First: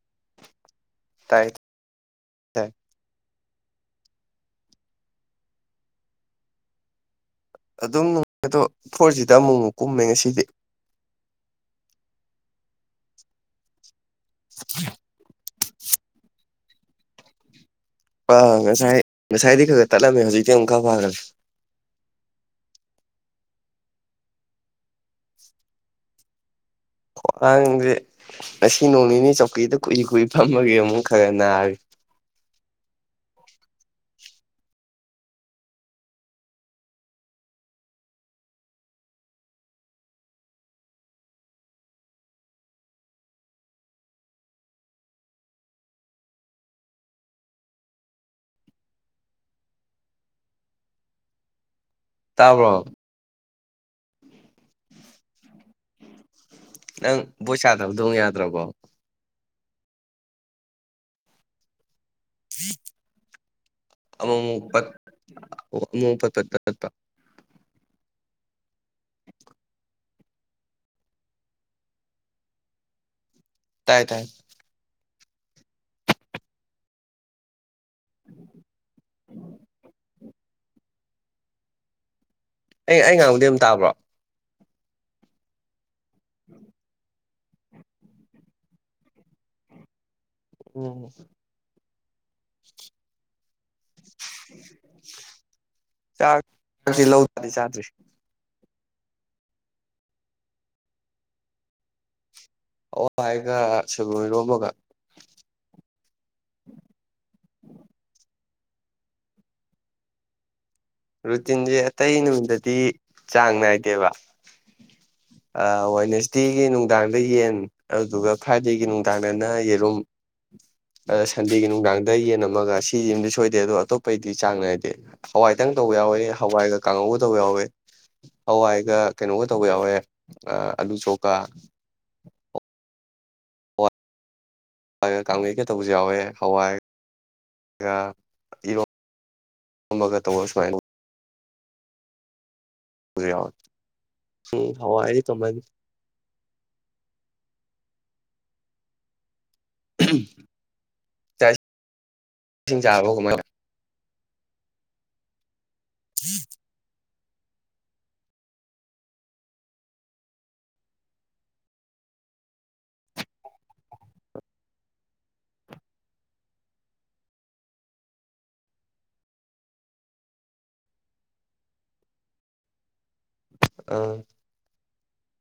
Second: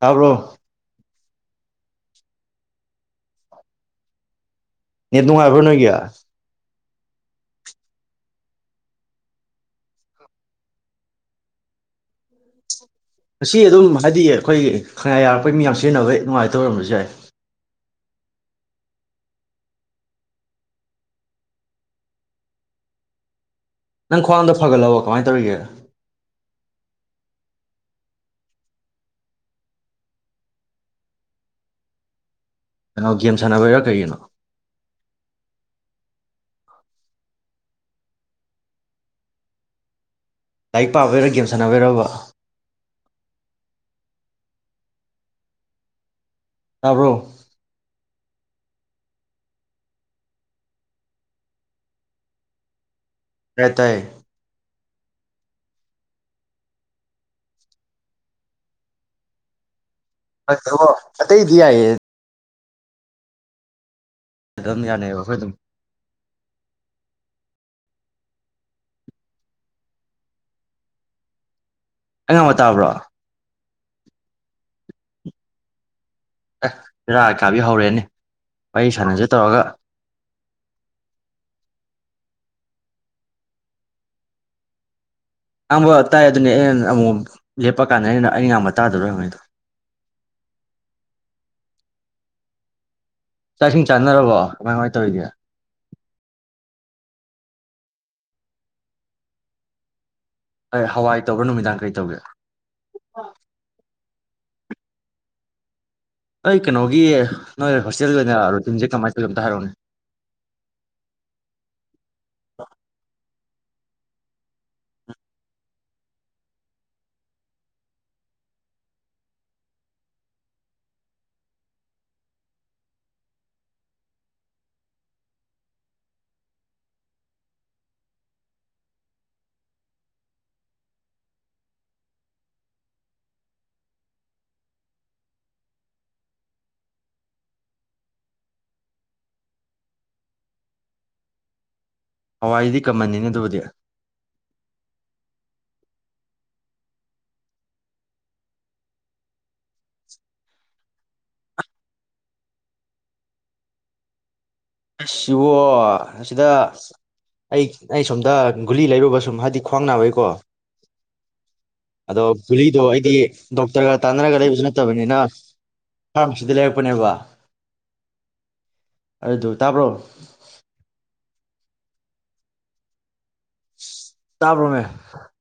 ꯇꯥꯕ꯭ꯔꯣ ꯇꯥꯏ ꯅꯦꯠ ꯅꯨꯡ ꯉꯥꯏꯕ꯭ꯔꯣ ꯅꯣꯏꯒꯤ ꯑꯗꯨꯝꯅꯨꯡꯉ ꯑꯗꯣ ꯐꯣꯔ ꯖꯤꯗ ꯑꯃꯨꯛ ꯑꯃꯨꯛ ꯀꯨꯝꯃꯦ ꯉꯁꯤꯗꯤ ꯉꯁꯤ ꯑꯗꯨꯝ ꯍꯥꯏꯗꯤ ꯑꯩꯈꯣꯏꯒꯤ ꯈꯪꯌꯥ ꯑꯩꯈꯣꯏ ꯃꯤ ꯌꯥꯝ ꯁꯤꯖꯤꯟꯅꯕꯩ ꯅꯨꯡꯉꯥꯏꯇ ꯑꯣꯏꯔꯝꯕꯁꯨ ꯌꯥꯏ ꯑꯥ ꯉꯁꯥꯏ ꯉꯁꯥꯏꯗꯤ ꯈꯔ ꯈꯔ ꯇꯠꯂꯝꯃꯦ ꯍꯧꯖꯤꯛꯇꯤ ꯑꯃꯨꯛ ꯈꯔ ꯐꯈ꯭ꯔꯦ ꯅꯪ ꯈ꯭ꯋꯥꯡꯗ ꯐꯒꯠꯂꯛꯑꯣ ꯀꯃꯥꯏꯅ ꯇꯧꯔꯤꯒꯦ ꯈ꯭ꯋꯥꯥꯡꯁꯦ ꯉꯁꯤ ꯅꯣꯡ ꯅꯤꯅꯤ ꯆꯧꯀꯤꯗ ꯀꯨꯏ ꯀꯨꯏ ꯐꯝꯃꯒꯦ ꯑꯃꯨꯛ ꯈꯔ ꯅꯥꯔꯤ ꯀꯩꯅꯣ ꯒꯦꯝ ꯁꯥꯟꯅꯕꯔꯥ ꯀꯔꯤꯒꯤꯅꯣ ꯂꯥꯏꯔꯤꯛ ꯄꯥꯕꯔꯥ ꯒꯦꯝ ꯁꯥꯟꯅꯕꯤꯔꯕ ꯇꯥꯕ꯭ꯔꯣ ꯇꯥꯕ꯭ꯔꯣ ꯇꯥꯏ ꯇꯥꯏꯌꯦ ꯅꯪ ꯕꯁꯥꯗ꯭ꯔꯥꯗꯣꯡ ꯑꯗ꯭ꯔꯣꯕꯣ [unintelligible] ꯑꯇꯩꯏꯗꯤ ꯌꯥꯏꯑ ꯍ [unintelligible] ꯑꯃꯄꯥ ꯑꯗꯨꯝ ꯌꯥꯅꯩꯑꯕ ꯑꯩꯈꯣꯏ ꯑꯗꯨꯝ ꯑꯃꯄꯥ [unintelligible] ꯑꯩ ꯉꯥꯡꯕ ꯇꯥꯕ꯭ꯔꯣ ꯇꯥꯏ ꯇꯥꯏ ꯑꯦ ꯔꯥ ꯀꯥꯕꯤ ꯍꯧꯔꯦ ꯅꯦ ꯋꯥꯔꯤ ꯁꯥꯟꯅꯁꯦ ꯇꯧꯔꯒ ꯑꯩ ꯑꯩ ꯉꯥꯡꯕꯗꯤ ꯌꯥꯝ ꯇꯥꯕ꯭ꯔꯣ ꯑꯕ ꯇꯥꯏ ꯑꯗꯨꯅꯦ ꯑꯩꯅ ꯑꯃꯨꯛ ꯂꯦꯞꯄ ꯀꯥꯟꯗ ꯑꯩꯅ ꯑꯩꯅ ꯑꯕ ꯇꯥꯗꯔꯣ ꯍꯪꯉꯩꯗꯣ ꯎ ꯆꯥꯛ ꯏꯁꯤꯡ ꯆꯥꯟꯅꯔꯕꯣ ꯀꯃꯥꯏ ꯀꯃꯥꯏ ꯇꯧꯔꯤꯒꯦ ꯍꯟꯗꯛ ꯇꯤ ꯂꯧ ꯎꯗ꯭ꯔꯗꯤ ꯆꯥꯗ꯭ꯔꯦ ꯍꯣꯏ ꯍꯋꯥꯏ ꯇꯧꯕꯔ ꯅꯨꯃꯤꯗꯥꯡ ꯀꯔꯤ ꯇꯧꯒꯦ ꯑꯣ ꯍꯋꯥꯏꯒ ꯁꯔꯣ [inaudible] ꯑꯩ ꯀꯩꯅꯣꯒꯤ ꯅꯣꯏ ꯍꯣꯁꯇꯦꯜꯒꯤ ꯑꯣꯏꯅ ꯂꯥꯛꯔꯨꯅꯦ ꯇꯁꯦ ꯀꯃꯥꯏ ꯇꯂꯝꯇ ꯍꯥꯏꯔꯥꯎꯅꯦ ꯔꯨꯇꯤꯟꯁꯦ ꯑꯇꯩ ꯅꯨꯃꯤꯠꯗꯗꯤ ꯆꯥꯡ ꯅꯥꯏꯗꯦꯕ ꯋꯥꯦꯅꯦꯁꯗꯦꯒꯤ ꯅꯨꯡꯗꯥꯡꯗ ꯌꯦꯟ ꯑꯗꯨꯗꯨ ꯐ꯭ꯔꯥꯏꯗꯦꯒꯤ ꯅꯨꯡꯗꯥꯡꯗꯅ ꯌꯦꯔꯨꯝ ꯑꯗ ꯁꯟꯗꯦꯒꯤ ꯅꯨꯡꯗꯥꯡꯗ ꯌꯦꯟ ꯑꯃꯒ ꯁꯤꯁꯤꯃꯗꯤ ꯁꯣꯏꯗꯦ ꯑꯗꯣ ꯑꯇꯣꯞꯄꯒꯤꯗꯤ ꯆꯥꯡ ꯅꯥꯏꯗꯦ ꯍꯋꯥꯏ ꯈꯤꯇꯪ ꯇꯧꯕ ꯌꯥꯎꯋꯦ ꯍꯋꯥꯏꯒ ꯀꯥꯡꯉꯧꯒ ꯇꯧꯕ ꯌꯥꯎꯋꯦ ꯍꯋꯥꯏꯒ ꯀꯩꯅꯣꯒ ꯇꯧꯕ ꯌꯥꯎꯋꯦ ꯑꯥꯂꯨ ꯆꯣꯛꯀ ꯀꯥꯡꯒꯩꯀ ꯇꯧꯕꯁꯨ ꯌꯥꯎꯋꯦ ꯍꯋꯥꯏꯒ ꯏꯔꯣ ꯑꯃꯒ ꯇꯧꯕꯔ ꯁꯨꯃꯥꯏꯅ ꯍꯋꯥꯏꯗꯤ ꯀꯃꯟꯅꯤꯅꯦ ꯑꯗꯨꯕꯨꯗꯤ ꯍꯋꯥꯏ ꯇꯨꯝꯃꯅꯤ ꯆꯛ ꯏꯁꯤꯡ ꯆꯥꯔꯕꯣ ꯀꯃꯥꯏ ꯁꯤꯁ ꯏꯕꯣ ꯑꯁꯤꯗ ꯑꯩ ꯑꯩ ꯁꯣꯝꯗ ꯒꯨꯂꯤ ꯂꯩꯔꯨꯕ ꯁꯨꯝ ꯍꯥꯏꯕꯗꯤ ꯈ꯭ꯋꯥꯡ ꯅꯥꯕꯩꯀꯣ ꯑꯗꯣ ꯒꯨꯂꯤꯗꯣ ꯑꯩꯗꯤ ꯗꯣꯛꯇꯔꯒ ꯇꯥꯟꯅꯔꯒ ꯂꯩꯕꯁꯨ ꯅꯠꯇꯕꯅꯤꯅ ꯐꯥꯔꯃꯥꯁꯤꯗ ꯂꯩꯔꯛꯄꯅꯦꯕ ꯑꯗꯨ ꯇꯥꯕ꯭ꯔꯣ [inaudible] ꯇꯥꯕ꯭ꯔꯃꯦ ꯍ [unintelligible]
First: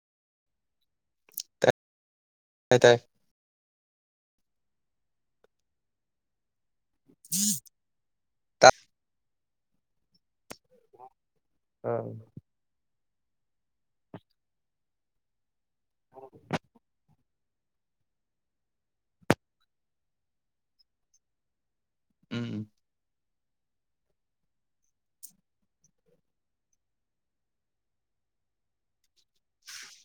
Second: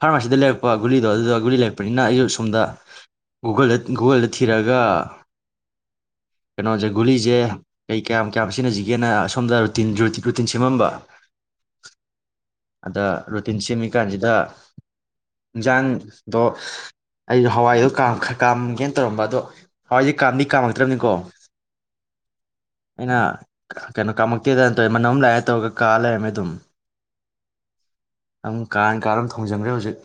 ꯐꯥꯔꯃꯥꯁꯤꯗ ꯂꯩꯔꯛꯄ ꯒꯨꯂꯤꯗꯣ ꯑꯗꯨꯗ ꯒꯨꯂꯤ ꯇꯥꯏ ꯂꯩꯔꯛꯄꯅꯤꯅ ꯑꯩ ꯁꯣꯝꯗ ꯇꯥꯏ ꯒꯨꯒꯜꯗꯥ ꯒꯨꯒꯣꯜꯗ ꯊꯤꯔꯒ ꯀꯩꯅꯣꯁꯦ ꯒꯨꯂꯤꯁꯦ ꯀꯩ ꯀꯌꯥꯝ ꯀꯌꯥꯝ ꯇꯥꯏ ꯁꯤꯖꯤꯟꯁꯤꯒꯦꯅ ꯁꯣꯝꯗꯥ ꯔꯨꯇꯤꯜ ꯖꯨꯇꯤ ꯀꯨꯇꯤ ꯁꯦꯝꯃꯝꯕ ꯑꯥ ꯑꯗꯥ ꯔꯨꯇꯤꯟ ꯁꯦꯝꯃꯤ ꯀꯥꯟꯁꯤꯗ ꯍꯤꯡꯖꯥꯡꯗꯣ ꯑꯩꯁꯨ ꯍꯋꯥꯏꯗꯣ ꯀꯥꯝꯒꯦꯅ ꯇꯧꯔꯝꯕ ꯑꯗꯣ ꯍꯋꯥꯏꯁꯦ ꯀꯥꯝꯗꯤ ꯀꯥꯝꯃꯛꯇ꯭ꯔꯕꯅꯤꯀꯣ ꯎꯝ ꯑꯩꯅ ꯀꯩꯅꯣ ꯀꯥꯃꯛꯇꯦꯗꯅ ꯇꯧꯋꯦ ꯃꯅꯝ ꯂꯥꯛꯑꯦ ꯇꯧꯔꯒ ꯀꯥ ꯂꯩꯔꯝꯃꯦ ꯑꯗꯨꯝꯝ ꯀꯥ ꯀꯥ ꯊꯣꯡꯖꯟꯈ꯭ꯔꯦ ꯍꯧꯖꯤꯛ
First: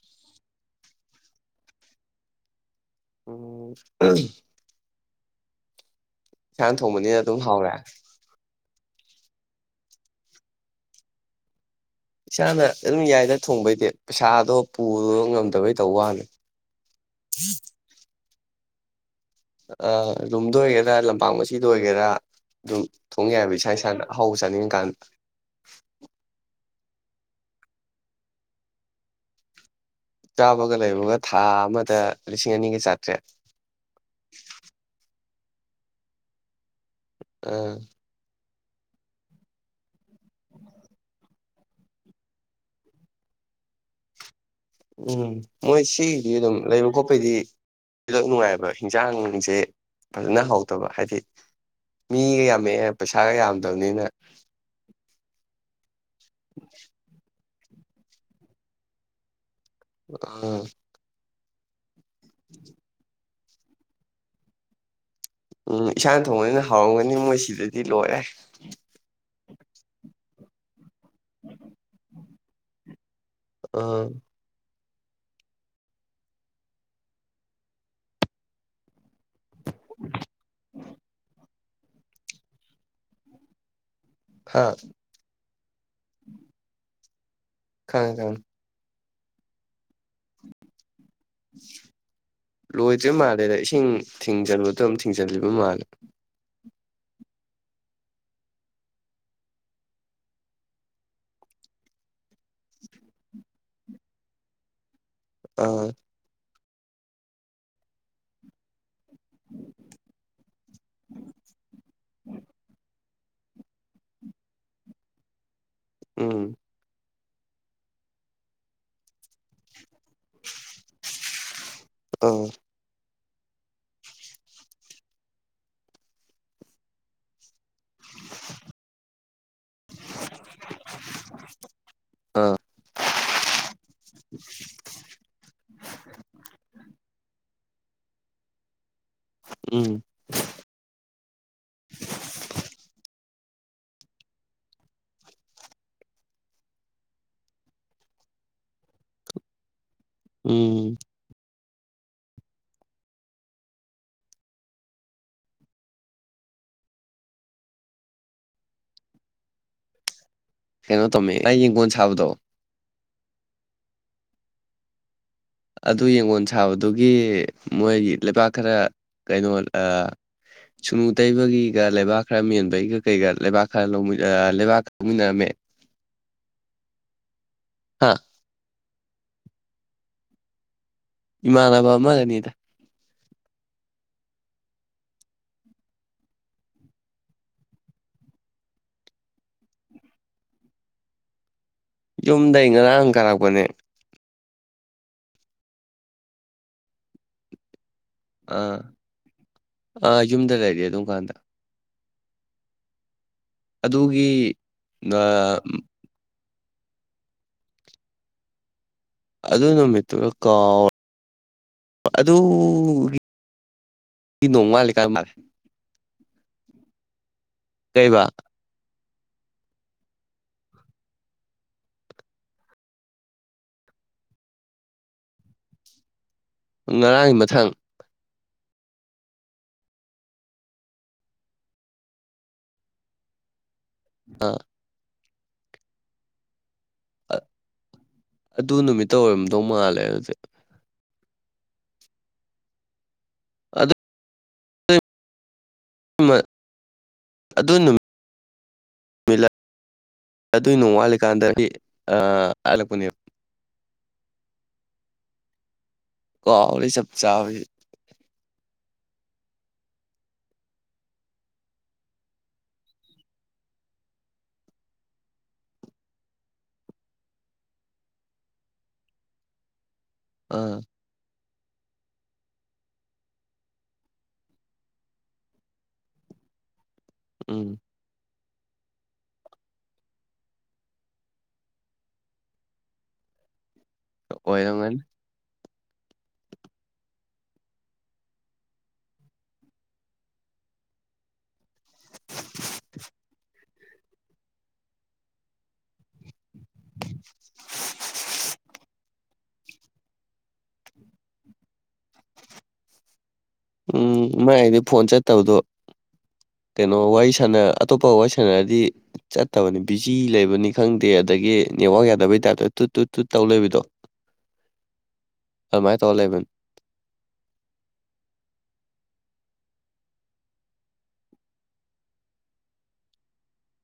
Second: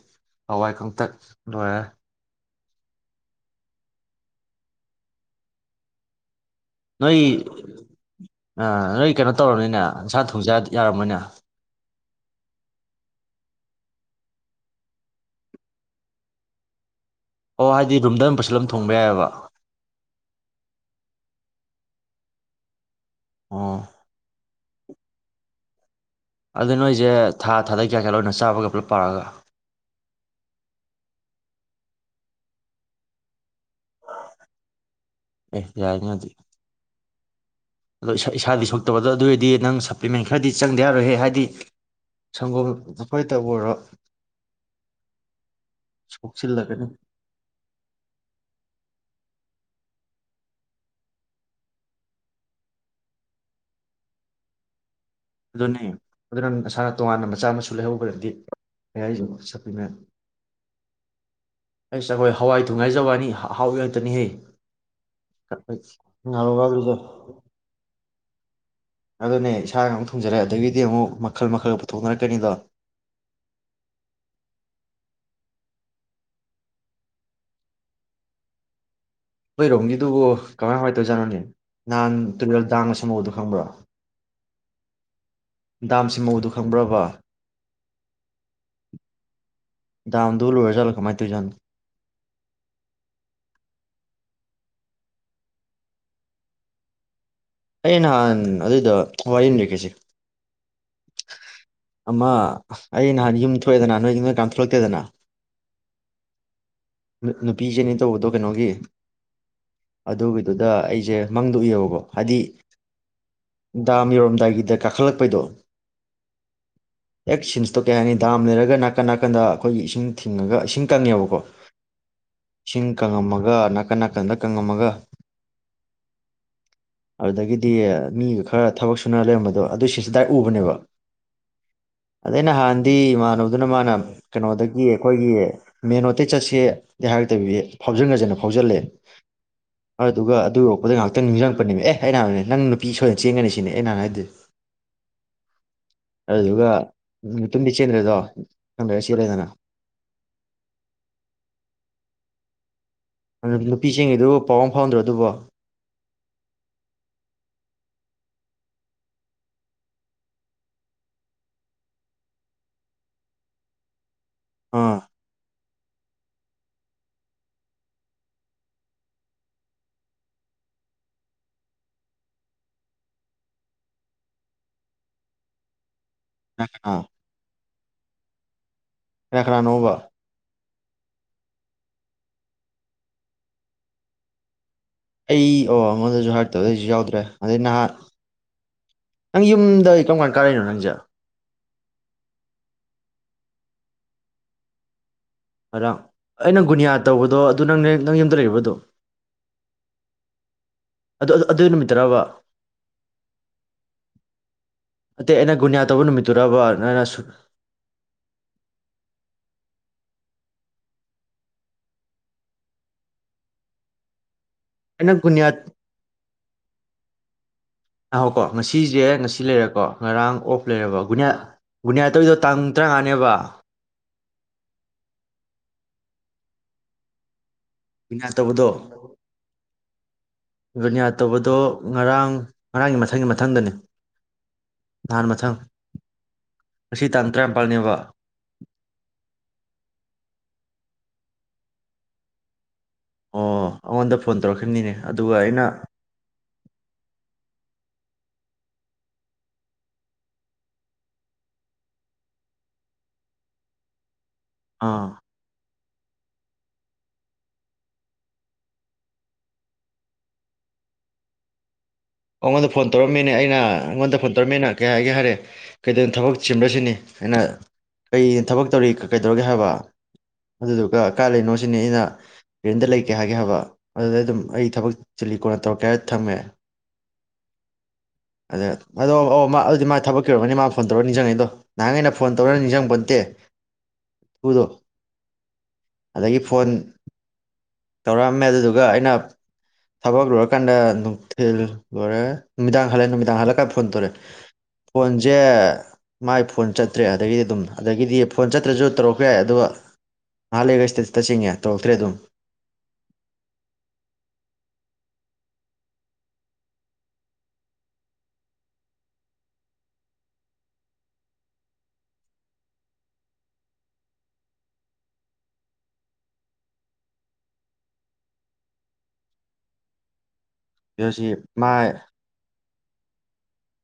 ꯍꯋꯥꯏ ꯀꯪꯇꯛ ꯂꯣꯏꯔꯦ ꯎꯝ ꯏꯁꯥꯅꯥ ꯊꯣꯡꯕꯅꯤꯅ ꯅꯣꯏ ꯑꯗꯨꯝ ꯍꯥꯎꯔꯦ ꯅꯣꯏ ꯀꯩꯅꯣ ꯇꯧꯔꯕꯅꯤꯅꯦ ꯅꯁꯥꯅ ꯊꯣꯡꯖꯥ ꯌꯥꯔꯝꯃꯣꯏꯅꯦ ꯏꯁꯥꯅ ꯑꯗꯨꯝ ꯌꯥꯏꯅ ꯊꯣꯡꯕꯩꯗꯤ ꯄꯩꯁꯥꯗꯣ ꯄꯨꯗꯣ ꯉꯝꯗꯕꯩ ꯇꯧꯕ ꯋꯥꯅꯤ ꯍꯣ ꯍꯥꯏꯗꯤ ꯔꯨꯝꯗ ꯐꯤꯂꯝ ꯊꯣꯡꯕ ꯌꯥꯏꯑꯦꯕ ꯑ ꯔꯨꯝꯗ ꯑꯣꯏꯒꯦꯔꯥ ꯂꯝꯄꯥꯛ ꯃꯆꯤꯗ ꯑꯣꯏꯒꯦꯔꯥ ꯑꯗꯨꯝ ꯊꯣꯡ ꯌꯥꯏꯕ ꯑꯣ ꯏꯁꯥ ꯏꯁꯥꯅ ꯍꯧꯕ ꯆꯥꯅꯤꯡꯕ ꯀꯥꯟꯗ [unintelligible] ꯑꯗꯨꯗ ꯅꯣꯏꯁꯦ ꯊꯥ ꯊꯥꯗꯩ ꯀꯌꯥ ꯀꯌꯥ ꯂꯣꯏꯅ ꯆꯥꯕꯒ ꯄꯨꯂꯞ ꯄꯥꯔꯒ ꯆꯥꯕꯒ ꯂꯩꯕꯒ ꯊꯥ ꯑꯃꯗ ꯂꯤꯁꯤꯡ ꯑꯅꯤꯒ ꯆꯥꯇ꯭ꯔꯦꯠ ꯑꯦ ꯌꯥꯏꯅꯑꯗꯤ ꯑ ꯑꯗꯨ ꯏꯁꯥꯗꯤ ꯊꯣꯛꯇꯕꯗꯣ ꯑꯗꯨ ꯑꯣꯏꯔꯗꯤ ꯅꯪ ꯁꯄ꯭ꯂꯤꯃꯦꯟ ꯈꯔꯗꯤ ꯆꯪꯗꯤ ꯌꯥꯔꯣꯏꯍꯦ ꯍꯥꯏꯗꯤ ꯁꯪꯒꯣꯝ ꯐꯣꯏꯇꯕꯨ ꯑꯣꯏꯔꯣ ꯎꯝ ꯃꯣꯏ ꯁꯤꯒꯤꯗꯤ ꯑꯗꯨꯝ ꯁꯣꯛꯆꯤꯜꯂꯛꯀꯅꯤ ꯂꯩꯕ ꯈꯣꯠꯄꯩꯗꯤ ꯅꯨꯡꯉꯥꯏꯕ ꯍꯤꯟꯁꯥꯡꯁꯦ ꯐꯖꯅ ꯍꯧꯗꯕ ꯍꯥꯏꯗꯤ ꯃꯤꯒ ꯌꯥꯝꯃꯛꯑꯦ ꯄꯩꯁꯥꯒ ꯌꯥꯝꯗꯕꯅꯤꯅ ꯑꯗꯨꯅꯦ ꯑꯗꯨꯅ ꯅꯁꯥꯅ ꯇꯣꯉꯥꯟꯅ ꯃꯆꯥ ꯃꯁꯨ ꯂꯩꯍꯧꯕ꯭ꯔꯗꯤ ꯍꯥꯌꯥꯏꯁꯨ ꯑꯝ ꯑꯩꯁ ꯑꯩꯈꯣꯏ ꯍꯋꯥꯏ ꯊꯣꯉꯤ ꯍꯥꯏꯖꯕ ꯋꯥꯅꯤ ꯑꯍ ꯧꯕꯤ ꯉꯀꯇꯅꯤꯍꯦ ꯎꯝ ꯏꯁꯥꯅ ꯊꯣꯡꯕꯅꯤꯅ ꯍꯥꯎꯔꯝꯒꯅꯤ ꯃꯣꯏ ꯁꯤꯗꯗꯤ ꯂꯣꯏꯔꯦ ꯑꯗꯨꯅꯦ ꯏꯁꯥꯅ ꯑꯃꯨꯛ ꯊꯣꯡꯖꯔꯦ ꯑꯗꯨꯗꯒꯤꯗꯤ ꯑꯃꯨꯛ ꯃꯈꯜ ꯃꯈꯜ ꯄꯨꯊꯅꯔꯛ ꯀꯥꯅꯤꯅꯣ ꯑꯥ ꯅꯣꯏ ꯔꯣꯡꯒꯤꯗꯨꯕꯨ ꯀꯃꯥꯏ ꯀꯃꯥꯏ ꯇꯧꯔꯤꯖꯥꯠꯅꯣꯅꯦ ꯅꯍꯥꯟ ꯇꯨꯨꯔꯦꯜ ꯇꯥꯡꯅ ꯁꯝꯃꯨꯕꯗꯨ ꯈꯪꯕ꯭ꯔꯥ? ꯍꯥꯥ ꯗꯥꯝꯁꯤ ꯃꯧꯗꯨ ꯈꯪꯕ꯭ꯔꯕ ꯈꯪꯏ ꯈꯪꯏ ꯗꯥꯝꯗꯣ ꯂꫭꯏꯔ ꯖꯥꯠꯂꯣ ꯀꯃꯥꯏ ꯂꯣꯏꯗ꯭ꯔꯤ ꯃꯥꯜꯂꯦꯗ ꯏꯁꯤꯡ ꯊꯤꯡꯖꯟꯕꯗꯣ ꯑꯗꯨꯝ ꯊꯤꯡꯖꯤꯜꯂꯤꯕ ꯃꯥꯜꯂꯦ ꯑꯩ ꯅꯍꯥꯟ ꯑꯗꯨꯗ ꯋꯥꯔꯤ ꯑꯝ ꯂꯤꯔꯛꯀꯦꯁꯦ ꯑꯃ ꯑꯩ ꯅꯍꯥꯟ ꯌꯨꯝ ꯊꯣꯛꯑꯦꯗꯅ ꯅꯣꯏꯅꯤꯅ ꯀꯅꯥꯝ ꯊꯣꯛꯂꯛꯇꯦꯗꯅ ꯑ ꯅꯨꯄꯤꯁꯦꯅꯦ ꯇꯧꯕꯗꯣ ꯀꯩꯅꯣꯒꯤ ꯑꯗꯨꯒꯤꯗꯨꯗ ꯑꯩꯁꯦ ꯃꯪꯗ ꯎꯏꯑꯕꯀꯣ ꯍꯥꯏꯗꯤ ꯗꯥꯝ ꯌꯧꯔꯝꯗꯥꯏꯒꯤꯗ ꯀꯥꯈꯠꯂꯛꯄꯩꯗꯣ ꯎꯝ ꯍꯦꯛ ꯁꯤꯟꯁꯇꯣ ꯀꯩ ꯍꯥꯏꯅꯤ ꯗꯥꯝ ꯂꯩꯔꯒ ꯅꯥꯀꯟ ꯅꯥꯀꯟꯗ ꯑꯩꯈꯣꯏꯒꯤ ꯏꯁꯤꯡ ꯊꯤꯡꯉꯒ ꯏꯁꯤꯡ ꯀꯪꯉꯦꯕꯀꯣ ꯑꯥ ꯏꯁꯤꯡ ꯀꯪꯉꯝꯃꯒ ꯅꯥꯀꯟ ꯅꯥꯀꯟꯗ ꯀꯪꯉꯝꯃꯒ ꯑꯗꯨꯗꯒꯤ ꯗꯦ ꯃꯤꯒ ꯈꯔ ꯊꯕꯛ ꯁꯨꯅ ꯂꯩꯔꯝꯕꯗꯣ ꯑꯗꯨ ꯁꯤꯁꯤ ꯗꯥꯏꯔꯦꯛ ꯎꯕꯅꯦꯕ ꯑꯗꯩ ꯑꯥ ꯅꯍꯥꯟꯗꯤ ꯏꯃꯥꯟꯅꯕꯗꯨꯅ ꯃꯥꯥꯅ ꯀꯩꯅꯣꯗꯒꯤ ꯑꯈꯣꯏꯒꯤ ꯃꯦꯟ ꯑꯣꯇꯩ ꯆꯠꯁꯦ ꯗꯦ ꯍꯥꯏꯔꯛꯇꯕꯒꯤ ꯐꯥꯎꯖꯤꯟꯈ꯭ꯔꯖꯦꯅ ꯐꯥꯎꯖꯤꯜꯂꯦ ꯎꯝ ꯍ ꯑꯗꯨꯒ ꯑꯗꯨ ꯍꫭꯔꯦꯟ ꯉꯍꯥꯛꯇꯪꯗ ꯅꯤꯡꯁꯤꯡꯔꯛꯄꯅꯦꯃꯤ ꯑꯦ ꯑꯩꯅ ꯍꯥꯏꯕꯅꯦꯃꯤ ꯅꯪ ꯅꯨꯄꯤ ꯁꯣꯏꯗꯅ ꯆꯦꯟꯒꯅꯤ ꯁꯤ [unintelligible] ꯑꯦꯅꯥꯍꯥꯏꯗꯨ ꯑꯗꯨꯗꯨꯒ ꯃꯨꯇꯨꯝꯗꯤ ꯆꯦꯟꯒ꯭ꯔꯖꯥꯠꯂꫭ ꯊꯪꯗ ꯑꯩ ꯆꯦꯜꯂꯦꯗꯅ ꯎꯝ ꯑ ꯅꯨꯄꯤꯆꯦꯟꯒꯤꯕꯗꯨꯕꯨ ꯄꯥꯎ ꯑꯝ ꯐꯥꯎꯅꯗ꯭ꯔꯣ ꯑꯗꯨꯕꫭ ꯀꯩꯅꯣ ꯇꯝꯃꯦ ꯑꯩ ꯌꯦꯡꯒꯣꯟ ꯁꯥꯕꯗꯣ ꯑꯥ ꯑꯗꯨ ꯌꯦꯡꯉꯣꯟ ꯁꯥꯕꯗꯨꯒꯤ ꯃꯣꯏꯒꯤ ꯂꯩꯕꯥꯛ ꯈꯔ ꯀꯩꯅꯣ ꯑꯥ ꯁꯨꯅꯨ ꯇꯩꯕꯒꯤꯒ ꯂꯩꯕꯥꯛ ꯈꯔ ꯃꯦꯟꯕꯩꯒ ꯀꯩꯒ ꯂꯩꯕꯥꯛ ꯈꯔ ꯂꯧꯃꯤꯟ ꯑꯥ ꯂꯩꯕꯥꯛ ꯂꯧꯃꯤꯟꯅꯔꯝꯃꯦ꯫ [unintelligible] ꯍꯥꯥ ꯀꯅꯥ ꯀꯅꯥ ꯅꯣꯕꯥ ꯏꯃꯟꯅꯕ ꯑꯃꯒꯅꯤꯗ ꯑꯩ ꯑꯣ ꯑꯃꯗꯁꯨ ꯍꯥꯔꯠꯇꯁꯨ ꯑꯩꯖꯨ ꯌꯥꯎꯗ꯭ꯔꯦ ꯑꯗꯩ ꯅꯍꯥꯛ ꯅꯪ ꯌꯨꯝꯗꯩ ꯀꯔꯝ ꯀꯥꯟ ꯀꯥꯔꯛꯏꯅꫭ ꯅꯪꯖꯦ ꯌꯨꯝꯗꯒꯤꯩ ꯉꯔꯥꯡ ꯀꯥꯔꯛꯄꯅꯦ ꯑꯗ ꯑꯩꯅ ꯒꯨꯅꯤꯌꯥ ꯇꯧꯕꯗꯣ ꯑꯗꯨ ꯅꯪꯅꯦ ꯑꯥ ꯑꯥ ꯌꯨꯝꯗ ꯂꯩꯔꯤ ꯑꯗꯨꯝ ꯀꯥꯟꯗ ꯇꯦꯔꯥꯕꯥ ꯑꯗꯨꯒꯤ ꯅ ꯑꯝ ꯗꯨꯔꯥꯕꯥ ꯅꯪꯅꯁꯨ ꯑꯗꯨ ꯅꯨꯃꯤꯠꯇꯨꯔꯥ ꯀꯥꯎ ꯏ ꯅꯣꯡꯋꯥꯠꯂꯤ ꯀꯥꯟ ꯑꯩꯅ ꯃꯥꯜꯂꯦ ꯒꯨꯅꯤꯌꯥ ꯀꯩꯕ ꯇꯥꯎꯀꯣ ꯉꯁꯤꯁꯦ ꯉꯁꯤ ꯂꯩꯔꯦꯀꯣ ꯉꯔꯥꯡ ꯑꯣꯐ ꯂꯩꯔꯕꯌꯥ ꯒꯨꯅꯤꯌꯥ ꯇꯧꯔꯤꯗꯣ ꯇꯥꯡ ꯇꯔꯥꯃꯉꯥꯅꯦꯕ ꯉꯔꯥꯡꯒꯤ ꯃꯊꯪ ꯌꯥꯠ ꯇꯧꯕꯗꯣ ꯅꯤꯌꯥꯠ ꯇꯧꯕꯗꯣ ꯉꯔꯥꯡ ꯉꯔꯥꯡꯒꯤ ꯃꯊꯪꯒꯤ ꯃꯊꯪꯗꯅꯦ ꯑ ꯅꯍꯥꯟ ꯃꯊꯪ ꯉꯁꯤ ꯇꯥꯡ ꯇꯔꯥꯅꯤꯄꯥꯜꯅꯦꯕ ꯑꯗꯨ ꯅꯨꯃꯤꯠꯇ ꯑꯣꯏꯔꯝꯗꯧ ꯃꯥꯜꯂꯦ ꯑꯗꯨꯗꯤ ꯑꯣ ꯑꯗꯨ ꯑꯩꯉꯣꯟꯗ ꯐꯣꯟ ꯇꯧꯔꯛ ꯐꯨꯝꯅꯤꯅꯦ ꯑꯗꯨꯒ ꯑꯩꯅ ꯑꯗꯨ ꯑꯗꯨꯏ ꯅꯨꯃꯤꯠ ꯑꯗꯨꯏ ꯅꯣꯡꯃ ꯋꯥꯠꯂꯤꯀꯥꯟꯗꯒꯤ ꯍꯜꯂꯛꯄꯅꯦꯕ ꯑꯥ ꯀꯥꯎꯔꯦ ꯆꯞ ꯆꯥꯕꯗꯤ ꯑꯩꯉꯣꯟꯗ ꯐꯣꯟ ꯇꯧꯔꯝꯃꯤꯅꯦ ꯑꯩꯅ ꯑꯩꯉꯣꯟꯗ ꯐꯣꯟ ꯇꯧꯔꯝꯃꯤꯅ ꯀꯩ ꯍꯥꯏꯒꯦ ꯍꯥꯏꯔꯦ ꯀꯩꯗꯧꯔꯤꯅꯣ ꯊꯕꯛ ꯆꯤꯟꯕꯔꯁꯤꯅꯤ ꯑꯩꯅ ꯑꯩ ꯊꯕꯛ ꯇꯧꯔꯤ ꯀꯩꯗꯧꯔꯒꯦ ꯍꯥꯏꯕ ꯑꯥ ꯑꯗꯨꯗꯨꯒ ꯀꯥꯏ ꯂꯩꯔꯤꯅꯣ ꯑꯗ ꯑꯩꯅ ꯔꯦꯟꯗ ꯂꯩ ꯀꯩ ꯍꯥꯏꯒꯦ ꯍꯥꯏꯕ ꯑꯗꯨꯗ ꯑꯗꯨꯝ ꯑꯩ ꯊꯕꯛ ꯆꯤꯜꯂꯤ ꯀꯣꯟꯅ ꯇꯧꯔꯛꯀꯦ ꯍꯥꯏꯔꯒ ꯊꯝꯃꯦ ꯎꯝ ꯑꯗ ꯑꯗꯣ ꯑꯣ ꯃꯥ ꯊꯕꯛꯀꯤ ꯑꯣꯏꯔꯝꯃꯅꯤ ꯃꯥꯅ ꯐꯣꯟ ꯇꯧꯔꯛꯑꯒ ꯅꯤꯡꯁꯤꯡꯉꯛꯏꯗꯣ ꯅꯍꯥꯟ ꯒꯩꯅ ꯐꯣꯟ ꯇꯧꯔꯛꯑꯒ ꯅꯤꯡꯁꯤꯡꯄꯣꯠꯇꯦ ꯑꯣꯏꯔꯉꯝꯃꯅꯤ ꯑꯗꯒꯤ ꯐꯣꯟ ꯇꯧꯔꯛꯑꯝꯃꯦ ꯑꯗꯨꯗꯨꯒ ꯑꯩꯅ ꯊꯕꯛ ꯂꯨꯔꯀꯥꯟꯗ ꯑꯗꯨ ꯊꯤꯂꯨ ꯂꯣꯏꯔꯦ ꯅꯨꯃꯤꯗꯥꯡ ꯍꯜꯂꯛꯑꯦ ꯅꯨꯃꯤꯗꯥꯡ ꯍꯜꯂꯛꯀꯥꯟ ꯐꯣꯟ ꯇꯧꯔꯦ ꯐꯣꯟꯁꯦ ꯃꯥꯏ ꯐꯣꯟ ꯆꯠꯇ꯭ꯔꯦ ꯑꯗꯒꯤꯗꯤ ꯑꯗꯨꯝ ꯑꯗꯒꯤꯗꯤ ꯐꯣꯟ ꯆꯠꯇ꯭ꯔꯁꯨ ꯇꯧꯔꯛꯄ ꯌꯥꯏ ꯑꯗꯨꯒ ꯉꯥꯏꯍꯛ ꯂꯩꯔꯒ ꯁꯇꯦꯇꯁ ꯌꯦꯡꯉꯦ ꯇꯧꯔꯛꯇꯔ꯭ꯦ ꯑꯗꯨꯝ ꯎꯝ ꯃꯥꯏꯗꯤ ꯐꯣꯟ ꯆꯠꯇꯕꯗꯣ ꯀꯩꯅꯣ ꯋꯥꯔꯤ ꯁꯥꯟꯅꯔ ꯑꯇꯇꯣꯄꯒ ꯋꯥꯔꯤ ꯁꯥꯟꯅꯔꯗꯤ ꯆꯠꯇꯕꯅꯦ ꯕꯤꯖꯤ ꯂꯩꯕꯅꯤ ꯈꯪꯗꯦ ꯑꯗꯒꯤ ꯅꯦꯠꯋꯥꯔꯀ ꯌꯥꯗꯕꯒꯤ ꯇꯥꯏꯞꯇ ꯇꯨꯠ ꯇꯨꯠ ꯇꯨꯠ ꯇꯧꯔꯒ ꯂꯩꯕꯗꯣ ꯑꯗꯨꯃꯥꯏ ꯇꯧꯔꯒ ꯂꯩꯕꯅꯦ ꯄꯁꯤ ꯃꯥꯥꯏ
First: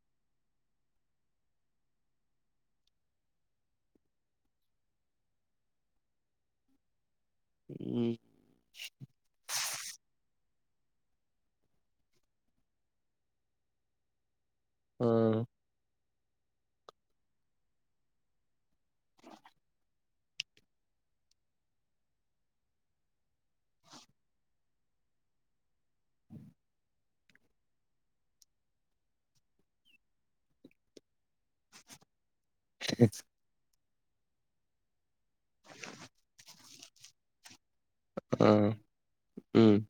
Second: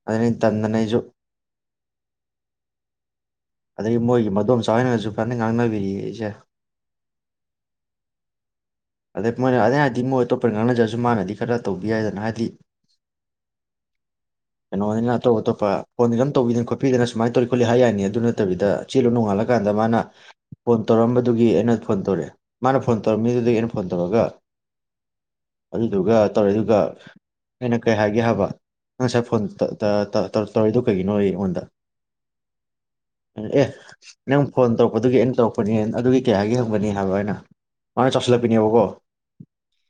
ꯑꯗꯩꯩ ꯇꯟꯗꯅ ꯑꯩꯁꯨ ꯑꯗꯩꯩꯒꯤ ꯃꯣꯏꯒꯤ ꯃꯗꯣꯝꯆꯥ ꯍꯣꯏꯅꯁꯨ ꯐꯅ ꯉꯥꯡꯅꯕꯤꯔꯤ ꯑꯩꯁꯦ ꯎꯝ ꯑꯗꯩꯩ ꯃꯣꯏꯅ ꯑꯩꯅ ꯍꯥꯏꯗꯤ ꯃꯣꯏꯗꯣ ꯉꯥꯡꯅꯖꯔꯁꯨ ꯃꯥꯅꯗꯤ ꯈꯔ ꯇꯧꯕꯤ ꯌꯥꯏꯗꯅ ꯍꯥꯏꯗꯤ ꯀꯩꯅꯣ ꯍꯣꯏꯅ ꯑꯠꯇꯣꯞ ꯑꯥ ꯑꯠꯇꯣꯄ ꯐꯣꯟꯗꯤ ꯑꯗꯨꯝ ꯇꯧꯕꯤꯗꯅ ꯈꯣꯠꯄꯤꯗꯅ ꯁꯨꯃꯥꯏꯅ ꯇꯧꯔꯤ ꯈꯣꯠꯂꯤ ꯍꯥꯏ ꯌꯥꯏꯅꯤ ꯑꯗꯨ ꯅꯠꯇꯕꯤꯗ ꯆꯦꯜꯂꯨ ꯅꯣꯡꯉꯥꯜꯂ ꯀꯥꯟꯗ ꯃꯥꯅ ꯐꯣꯟ ꯇꯧꯔꯝꯕꯗꯨꯒꯤ ꯑꯩꯅ ꯐꯣꯟ ꯇꯧꯔꯛꯑꯦ ꯃꯥꯅ ꯐꯣꯟ ꯇꯧꯔꯝꯃꯤꯗꯨꯗꯒꯤ ꯑꯩꯅ ꯐꯣꯟ ꯇꯧꯔꯒ ꯑꯗꯨꯗꯨꯒ ꯇꯧꯔꯦꯗꯨꯒ ꯑꯩꯅ ꯀꯩ ꯍꯥꯏꯒꯦ ꯍꯥꯏꯕ ꯉꯁꯥꯏ ꯐꯣꯟ ꯇꯧꯔꯛꯏꯗꯣ ꯀꯩꯒꯤꯅꯣꯌꯦ ꯑꯩꯉꯣꯟꯗ ꯑꯦ ꯅꯪ ꯐꯣꯟ ꯇꯧꯔꯛꯄꯗꯨꯒꯤ ꯑꯩꯅ ꯇꯧꯔꯛꯄꯅꯤ ꯑꯗꯨꯒꯤ ꯀꯩ ꯍꯥꯏꯒꯦ ꯍꯪꯕꯅꯤ ꯍꯥꯏꯕ ꯑꯩꯅ ꯃꯥꯅ ꯑ ꯆꯥꯎꯁꯤꯜꯂꯛꯄꯤꯅꯦꯕꯀꯣ ꯎꯝ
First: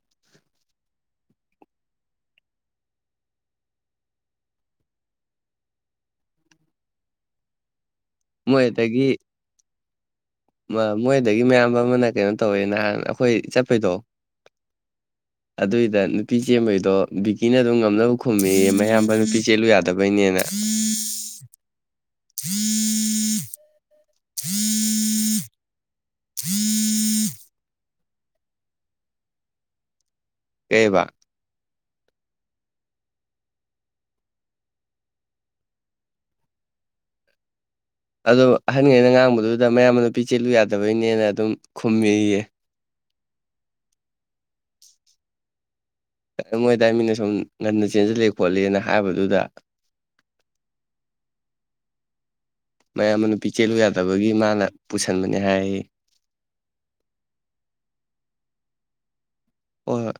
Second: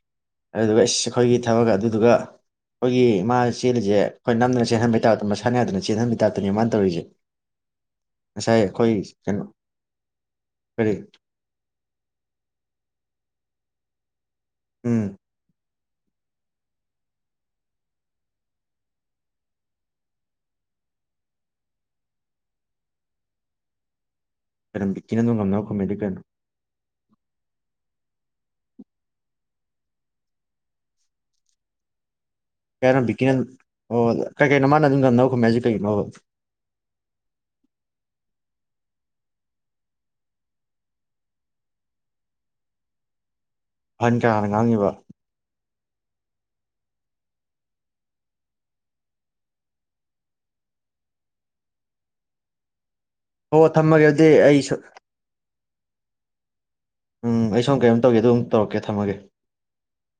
ꯑꯗꯨꯗꯨꯒ ꯏꯁꯁ ꯑꯩꯈꯣꯏꯒꯤ ꯊꯕꯛꯀ ꯑꯗꯨꯗꯨꯒ ꯑꯩꯈꯣꯏꯒꯤ ꯃꯥ ꯆꯦꯜꯂꯤꯁꯦ ꯑꯩꯈꯣꯏ ꯅꯝꯗꯅ ꯆꯦꯟꯍꯟꯕꯩ ꯇꯥꯏꯞꯇ ꯃꯁꯥꯅ ꯌꯥꯗꯅ ꯆꯦꯟꯍꯟꯕꯩ ꯇꯥꯏꯞꯇꯅꯦ ꯃꯥꯅ ꯇꯧꯔꯤꯁꯦ ꯉꯁꯥꯏ ꯃꯣꯏ ꯑꯩꯈꯣꯏ ꯑꯗꯒꯤ ꯀꯩꯅꯣ ꯀꯔꯤ ꯃꯣꯏꯗꯒꯤ ꯃꯌꯥꯝꯕ ꯑꯃꯅ ꯀꯩꯅꯣ ꯇꯧꯋꯦꯅ ꯍꯥꯏꯕꯅꯦ ꯑꯩꯈꯣꯏ ꯄꯩꯗꯣ ꯎꯝ ꯑꯗꯨꯏꯗ ꯅꯨꯄꯤ ꯆꯦꯟꯕꯩꯗꯣ ꯕꯤꯀꯤꯅ ꯑꯗꯨꯝ ꯉꯝꯅꯕ ꯈꯨꯝꯃꯤꯌꯦ ꯃꯌꯥꯝꯕ ꯅꯨꯄꯤ ꯆꯦꯜꯂꯨ ꯌꯥꯗꯕꯩꯅꯦꯅ ꯀꯔꯝ ꯕꯤꯀꯤꯅ ꯑꯗꯨꯝ ꯉꯝꯅꯕ ꯈꯨꯝꯃꯦꯗꯤ ꯀꯩꯅꯣ ꯀꯩꯕꯥ ꯀꯩ ꯍꯥꯏꯅꯣ ꯕꯤꯀꯤꯅꯥ ꯀꯩ ꯀꯩꯅꯣ ꯃꯥꯅ ꯉꯝꯅꯕ ꯑꯗꯨꯝ ꯈꯨꯝꯃꯦ ꯍꯥꯏꯁꯦ ꯀꯩꯅꯣꯕ ꯑꯗꯣ ꯑꯍꯟꯉꯩꯅ ꯉꯥꯡꯕꯗꯨꯗ ꯃꯌꯥꯝ ꯑꯗꯨ ꯅꯨꯄꯤ ꯆꯦꯠꯂꯨ ꯌꯥꯗꯕꯩꯅꯦꯅ ꯑꯗꯨꯝ ꯈꯨꯝꯃꯤꯌꯦ ꯑꯍꯟ ꯀꯅꯥꯅ ꯉꯥꯡꯉꯤꯕ ꯃꯣꯏ ꯑꯗꯥꯏ ꯃꯤꯅ ꯁꯨꯝ ꯉꯟꯅ ꯆꯦꯟꯁꯤꯜꯂꯦ ꯈꯣꯠꯂꯦꯅ ꯍꯥꯏꯕꯗꯨꯗ ꯃꯌꯥꯝꯕ ꯅꯨꯄꯤ ꯍꯣ ꯆꯦꯜꯂꯨ ꯊꯝꯃꯒꯦ ꯑꯗꯨꯗꯤ ꯌꯥꯗꯕꯒꯤ ꯑꯩ ꯃꯥꯅ ꯁꯣ- ꯄꯨꯁꯟꯕꯅꯦ ꯍꯥꯏꯌꯦꯌꯦ ꯎꯝ ꯑꯩ ꯁꯣꯝ ꯀꯩꯅꯣꯝ ꯇꯧꯒꯦ ꯑꯗꯨꯒ ꯑꯃꯨꯛ ꯇꯧꯔꯛꯀꯦ ꯊꯝꯃꯒꯦ ꯍꯣꯏ ꯍꯣꯏ